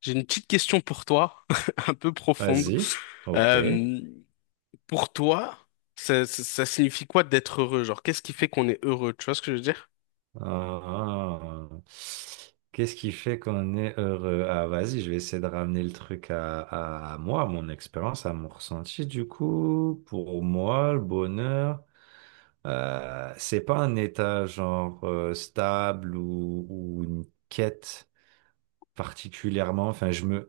J'ai une petite question pour toi, un peu profonde. Vas-y. Ok. Euh, pour toi, ça signifie quoi d'être heureux? Genre, qu'est-ce qui fait qu'on est heureux? Tu vois ce que je veux dire? Ah. Qu'est-ce qui fait qu'on est heureux? Ah, vas-y, je vais essayer de ramener le truc à moi, à mon expérience, à mon ressenti. Du coup, pour moi, le bonheur, c'est pas un état genre stable ou une quête particulièrement.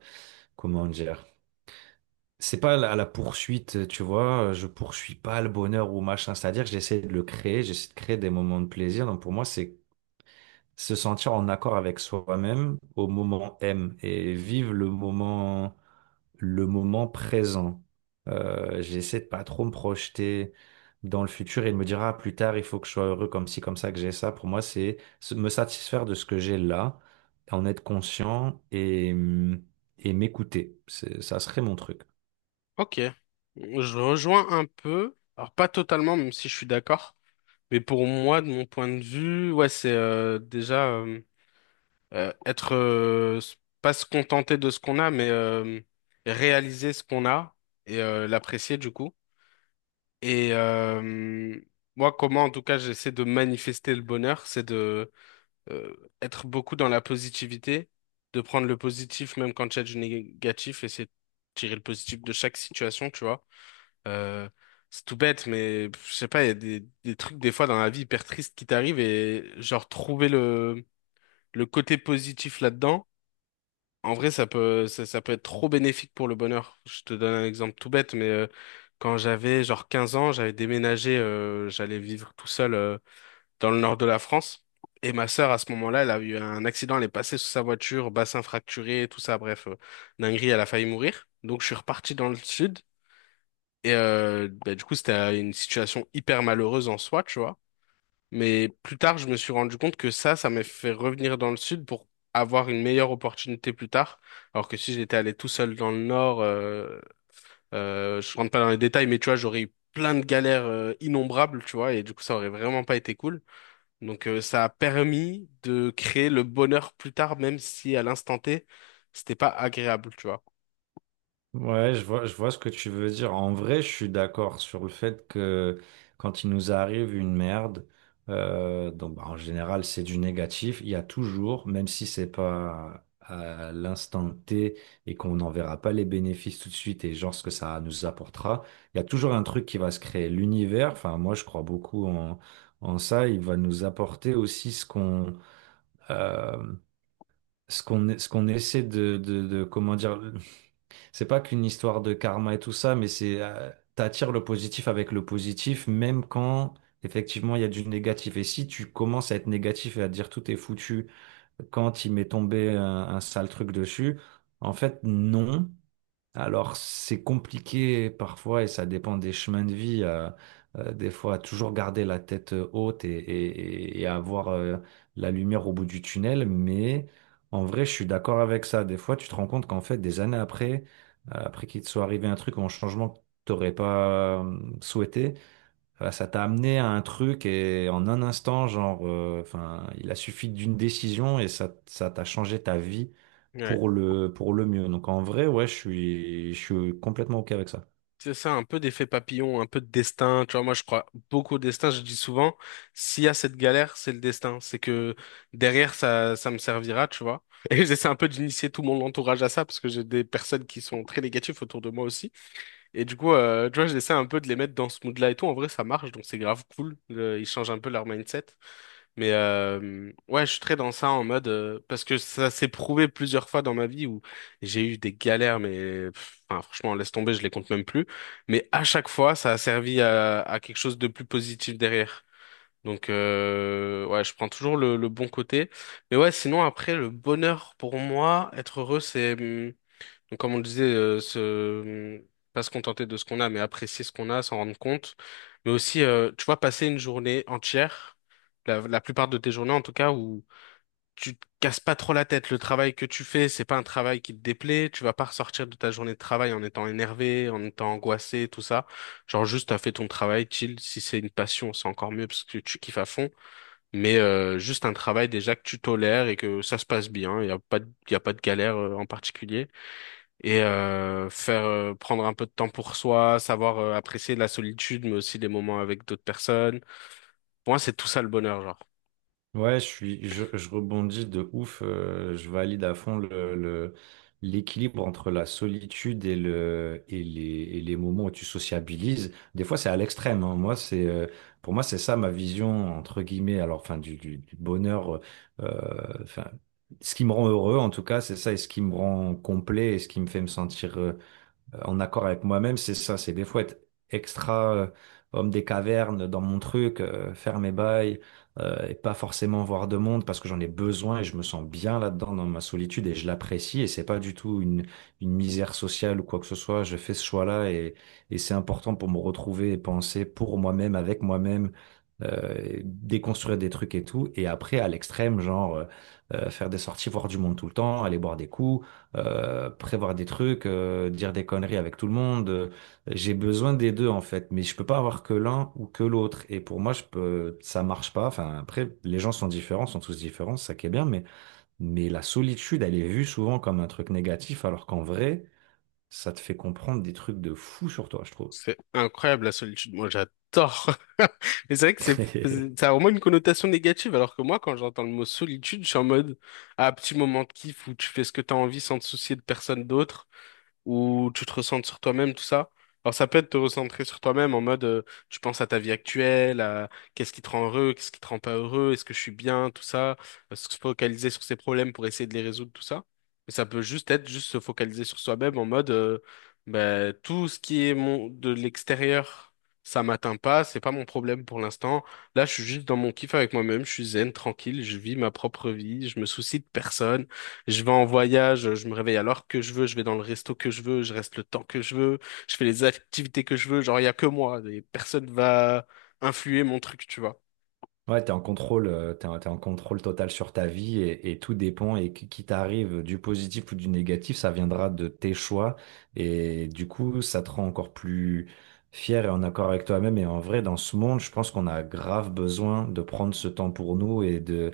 Comment dire? C'est pas à la poursuite, tu vois. Je poursuis pas le bonheur ou machin. C'est-à-dire que j'essaie de le créer, j'essaie de créer des moments de plaisir. Donc pour moi, c'est se sentir en accord avec soi-même au moment M et vivre le moment présent. J'essaie de pas trop me projeter dans le futur et de me dire, ah, plus tard, il faut que je sois heureux comme ci, comme ça, que j'ai ça. Pour moi, c'est me satisfaire de ce que j'ai là, en être conscient et m'écouter. Ça serait mon truc. Ok. Je rejoins un peu, alors pas totalement, même si je suis d'accord, mais pour moi, de mon point de vue, ouais, c'est déjà être pas se contenter de ce qu'on a, mais réaliser ce qu'on a et l'apprécier du coup. Et moi, comment en tout cas j'essaie de manifester le bonheur, c'est de euh, être beaucoup dans la positivité, de prendre le positif même quand il y a du négatif, essayer de tirer le positif de chaque situation, tu vois. Euh, c'est tout bête, mais pff, je sais pas, il y a des trucs des fois dans la vie hyper tristes qui t'arrivent et genre trouver le côté positif là-dedans en vrai, ça peut, ça peut être trop bénéfique pour le bonheur. Je te donne un exemple tout bête, mais quand j'avais genre 15 ans, j'avais déménagé, j'allais vivre tout seul dans le nord de la France. Et ma sœur, à ce moment-là, elle a eu un accident, elle est passée sous sa voiture, bassin fracturé, tout ça, bref, dinguerie, elle a failli mourir. Donc je suis reparti dans le sud. Et bah, du coup, c'était une situation hyper malheureuse en soi, tu vois. Mais plus tard, je me suis rendu compte que ça m'a fait revenir dans le sud pour avoir une meilleure opportunité plus tard. Alors que si j'étais allé tout seul dans le nord, je rentre pas dans les détails, mais tu vois, j'aurais eu plein de galères innombrables, tu vois, et du coup, ça aurait vraiment pas été cool. Donc, ça a permis de créer le bonheur plus tard, même si à l'instant T, c'était pas agréable, tu vois. Ouais, je vois ce que tu veux dire. En vrai, je suis d'accord sur le fait que quand il nous arrive une merde, donc bah, en général c'est du négatif. Il y a toujours, même si c'est pas à l'instant T et qu'on n'en verra pas les bénéfices tout de suite et genre ce que ça nous apportera, il y a toujours un truc qui va se créer. L'univers, enfin moi je crois beaucoup en, en ça. Il va nous apporter aussi euh, ce qu'on essaie de comment dire. C'est pas qu'une histoire de karma et tout ça, mais c'est t'attires le positif avec le positif, même quand effectivement il y a du négatif. Et si tu commences à être négatif et à te dire tout est foutu quand il m'est tombé un sale truc dessus, en fait non. Alors, c'est compliqué parfois et ça dépend des chemins de vie. Des fois, toujours garder la tête haute et avoir la lumière au bout du tunnel. Mais en vrai, je suis d'accord avec ça. Des fois, tu te rends compte qu'en fait, des années après, après qu'il te soit arrivé un truc ou un changement que tu n'aurais pas souhaité, voilà, ça t'a amené à un truc et en un instant, il a suffi d'une décision et ça t'a changé ta vie Ouais. pour pour le mieux. Donc en vrai, ouais, je suis complètement OK avec ça. C'est ça, un peu d'effet papillon, un peu de destin. Tu vois, moi, je crois beaucoup au destin. Je dis souvent, s'il y a cette galère, c'est le destin. C'est que derrière, ça me servira, tu vois. Et j'essaie un peu d'initier tout mon entourage à ça, parce que j'ai des personnes qui sont très négatives autour de moi aussi. Et du coup, tu vois, j'essaie un peu de les mettre dans ce mood-là et tout. En vrai, ça marche, donc c'est grave cool. Le- ils changent un peu leur mindset. Mais ouais, je suis très dans ça en mode parce que ça s'est prouvé plusieurs fois dans ma vie où j'ai eu des galères, mais pff, enfin, franchement, laisse tomber, je les compte même plus. Mais à chaque fois, ça a servi à quelque chose de plus positif derrière. Donc ouais, je prends toujours le bon côté. Mais ouais, sinon après, le bonheur pour moi, être heureux, c'est donc, comme on le disait, pas se contenter de ce qu'on a, mais apprécier ce qu'on a, s'en rendre compte. Mais aussi, tu vois, passer une journée entière, la plupart de tes journées en tout cas, où tu te casses pas trop la tête. Le travail que tu fais, c'est pas un travail qui te déplaît. Tu vas pas ressortir de ta journée de travail en étant énervé, en étant angoissé, tout ça. Genre juste, t'as fait ton travail, chill. Si c'est une passion, c'est encore mieux parce que tu kiffes à fond. Mais juste un travail déjà que tu tolères et que ça se passe bien. Il y a pas de, y a pas de galère en particulier et faire prendre un peu de temps pour soi, savoir apprécier la solitude, mais aussi les moments avec d'autres personnes. Pour moi, c'est tout ça le bonheur, genre. Ouais, je suis, je rebondis de ouf. Je valide à fond l'équilibre entre la solitude et et les moments où tu sociabilises. Des fois, c'est à l'extrême, hein. Moi, pour moi, c'est ça ma vision entre guillemets. Alors, enfin, du bonheur. Enfin, ce qui me rend heureux, en tout cas, c'est ça, et ce qui me rend complet, et ce qui me fait me sentir en accord avec moi-même, c'est ça, c'est des fois être extra homme des cavernes dans mon truc, faire mes bails et pas forcément voir de monde parce que j'en ai besoin et je me sens bien là-dedans dans ma solitude et je l'apprécie et c'est pas du tout une misère sociale ou quoi que ce soit. Je fais ce choix-là et c'est important pour me retrouver et penser pour moi-même, avec moi-même déconstruire des trucs et tout. Et après, à l'extrême, faire des sorties, voir du monde tout le temps, aller boire des coups, prévoir des trucs, dire des conneries avec tout le monde. J'ai besoin des deux en fait, mais je peux pas avoir que l'un ou que l'autre. Et pour moi, ça marche pas. Enfin, après, les gens sont différents, sont tous différents, c'est ça qui est bien, mais la solitude, elle est vue souvent comme un truc négatif, alors qu'en vrai, ça te fait comprendre des trucs de fou sur toi, je trouve. C'est incroyable la solitude. Moi, j'adore. Mais c'est vrai que ça a vraiment une connotation négative, alors que moi, quand j'entends le mot solitude, je suis en mode, ah, petit moment de kiff où tu fais ce que t'as envie sans te soucier de personne d'autre. Où tu te recentres sur toi-même, tout ça. Alors ça peut être te recentrer sur toi-même en mode tu penses à ta vie actuelle, à qu'est-ce qui te rend heureux, qu'est-ce qui te rend pas heureux, est-ce que je suis bien, tout ça, se focaliser sur ses problèmes pour essayer de les résoudre, tout ça. Mais ça peut juste être juste se focaliser sur soi-même en mode bah, tout ce qui est mon de l'extérieur, ça m'atteint pas, c'est pas mon problème pour l'instant. Là, je suis juste dans mon kiff avec moi-même, je suis zen, tranquille, je vis ma propre vie, je me soucie de personne. Je vais en voyage, je me réveille à l'heure que je veux, je vais dans le resto que je veux, je reste le temps que je veux, je fais les activités que je veux, genre il y a que moi, et personne va influer mon truc, tu vois. Ouais, t'es en contrôle, t'es en contrôle total sur ta vie et tout dépend et qui t'arrive du positif ou du négatif, ça viendra de tes choix et du coup, ça te rend encore plus fier et en accord avec toi-même. Et en vrai, dans ce monde, je pense qu'on a grave besoin de prendre ce temps pour nous et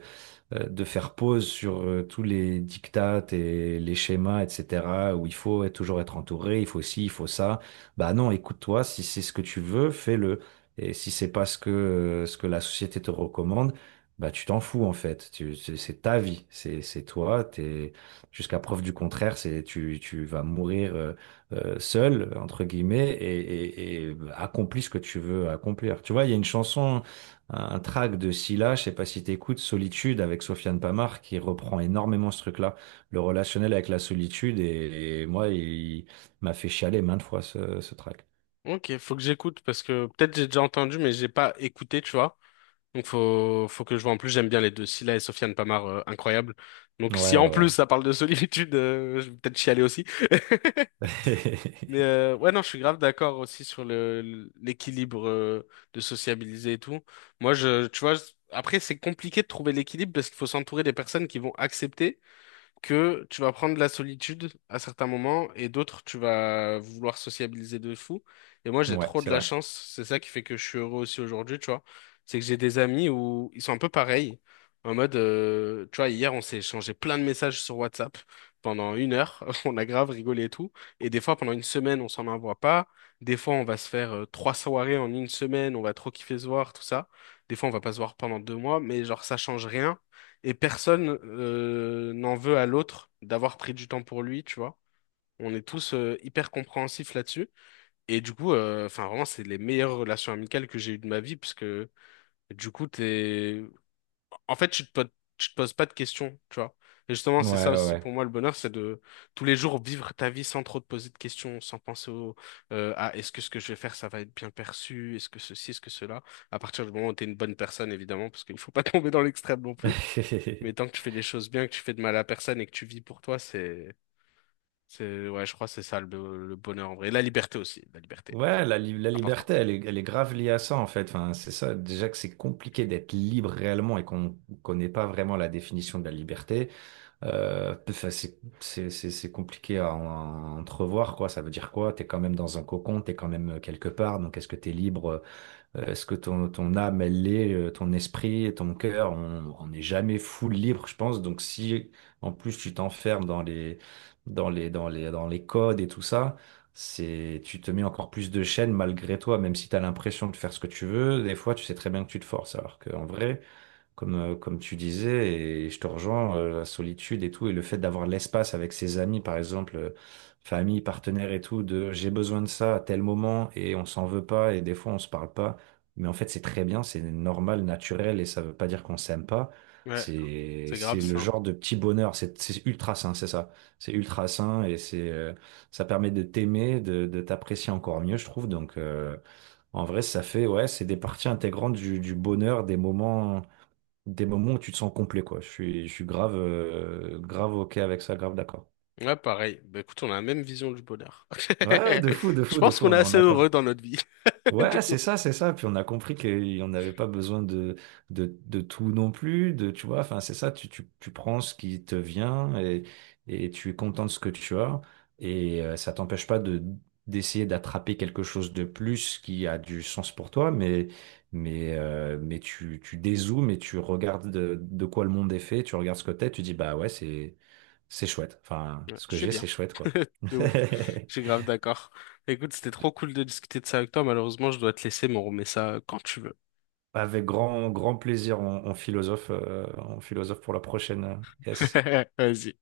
de faire pause sur tous les diktats et les schémas, etc., où il toujours être entouré, il faut ci, il faut ça. Bah non, écoute-toi, si c'est ce que tu veux, fais-le. Et si c'est pas ce que la société te recommande, bah tu t'en fous en fait. C'est ta vie, c'est toi, jusqu'à preuve du contraire, tu vas mourir seul, entre guillemets, et bah, accomplis ce que tu veux accomplir. Tu vois, il y a une chanson un track de Scylla, je sais pas si t'écoutes, Solitude avec Sofiane Pamart qui reprend énormément ce truc-là, le relationnel avec la solitude et moi il m'a fait chialer maintes fois ce track. Ok, faut que j'écoute parce que peut-être j'ai déjà entendu mais j'ai pas écouté, tu vois. Donc faut que je vois. En plus j'aime bien les deux, Scylla et Sofiane Pamar, incroyable. Donc Ouais si ouais en plus ouais. ça parle de solitude, je vais peut-être chialer aussi. Mais ouais, non, je suis grave d'accord aussi sur le l'équilibre de sociabiliser et tout. Moi, je, tu vois, je- Après, c'est compliqué de trouver l'équilibre parce qu'il faut s'entourer des personnes qui vont accepter que tu vas prendre de la solitude à certains moments et d'autres, tu vas vouloir sociabiliser de fou. Et moi, j'ai Ouais, trop de c'est la vrai. chance. C'est ça qui fait que je suis heureux aussi aujourd'hui, tu vois. C'est que j'ai des amis où ils sont un peu pareils. En mode, tu vois, hier, on s'est échangé plein de messages sur WhatsApp pendant 1 heure. On a grave rigolé et tout. Et des fois, pendant une semaine, on s'en envoie pas. Des fois, on va se faire 3 soirées en 1 semaine. On va trop kiffer se voir, tout ça. Des fois, on va pas se voir pendant 2 mois. Mais genre, ça change rien. Et personne n'en veut à l'autre d'avoir pris du temps pour lui, tu vois. On est tous hyper compréhensifs là-dessus. Et du coup, enfin vraiment, c'est les meilleures relations amicales que j'ai eues de ma vie, parce que du coup, t'es... En fait, tu te poses pas de questions, tu vois. Et justement, c'est ça Ouais aussi pour ouais moi le bonheur, c'est de tous les jours vivre ta vie sans trop te poser de questions, sans penser au ah, est-ce que ce que je vais faire, ça va être bien perçu, est-ce que ceci, est-ce que cela. À partir du moment où tu es une bonne personne, évidemment, parce qu'il faut pas tomber dans l'extrême non plus. Mais ouais. tant que tu fais les choses bien, que tu fais de mal à personne et que tu vis pour toi, c'est, ouais, je crois que c'est ça le bonheur en vrai. Et la liberté aussi, la liberté, Ouais, la important. liberté, elle est grave liée à ça en fait. Enfin, c'est ça. Déjà que c'est compliqué d'être libre réellement et qu'on ne connaît pas vraiment la définition de la liberté. C'est compliqué à, à entrevoir, quoi. Ça veut dire quoi? T'es quand même dans un cocon, t'es quand même quelque part. Donc, est-ce que t'es libre? Est-ce que ton, ton âme, elle l'est? Ton esprit, et ton cœur, on n'est jamais full libre, je pense. Donc, si en plus tu t'enfermes dans les codes et tout ça, c'est, tu te mets encore plus de chaînes malgré toi, même si t'as l'impression de faire ce que tu veux. Des fois, tu sais très bien que tu te forces, alors qu'en vrai comme tu disais, et je te rejoins, la solitude et tout, et le fait d'avoir l'espace avec ses amis, par exemple, famille, partenaire et tout, de j'ai besoin de ça à tel moment, et on s'en veut pas, et des fois on se parle pas. Mais en fait, c'est très bien, c'est normal, naturel, et ça veut pas dire qu'on s'aime pas. Ouais, c'est grave C'est le ça. genre de petit bonheur, c'est ultra sain, c'est ça. C'est ultra sain, et ça permet de t'aimer, de t'apprécier encore mieux, je trouve. Donc, en vrai, ça fait, ouais, c'est des parties intégrantes du bonheur, des moments où tu te sens complet, quoi. Je suis grave, grave OK avec ça, grave d'accord. Ouais, pareil. Bah écoute, on a la même vision du bonheur. Ouais, ouais, de fou, de Je fou, de pense fou, qu'on est on est en assez heureux accord. dans notre vie. Du Ouais, coup, c'est ça, c'est ça. Puis on a compris qu'on n'avait pas besoin de tout non plus, tu vois, enfin, c'est ça, tu prends ce qui te vient et tu es content de ce que tu as. Et ça t'empêche pas de, d'essayer d'attraper quelque chose de plus qui a du sens pour toi, mais tu dézoomes et tu regardes de quoi le monde est fait, tu regardes ce que t'es, tu dis, bah ouais, c'est chouette. Enfin, ouais, ce je que suis j'ai, bien, c'est chouette, quoi. de ouf. Je suis grave d'accord. Écoute, c'était trop cool de discuter de ça avec toi. Malheureusement, je dois te laisser, mais on remet ça quand tu veux. Avec grand, grand plaisir, on philosophe pour la prochaine. Yes. Vas-y.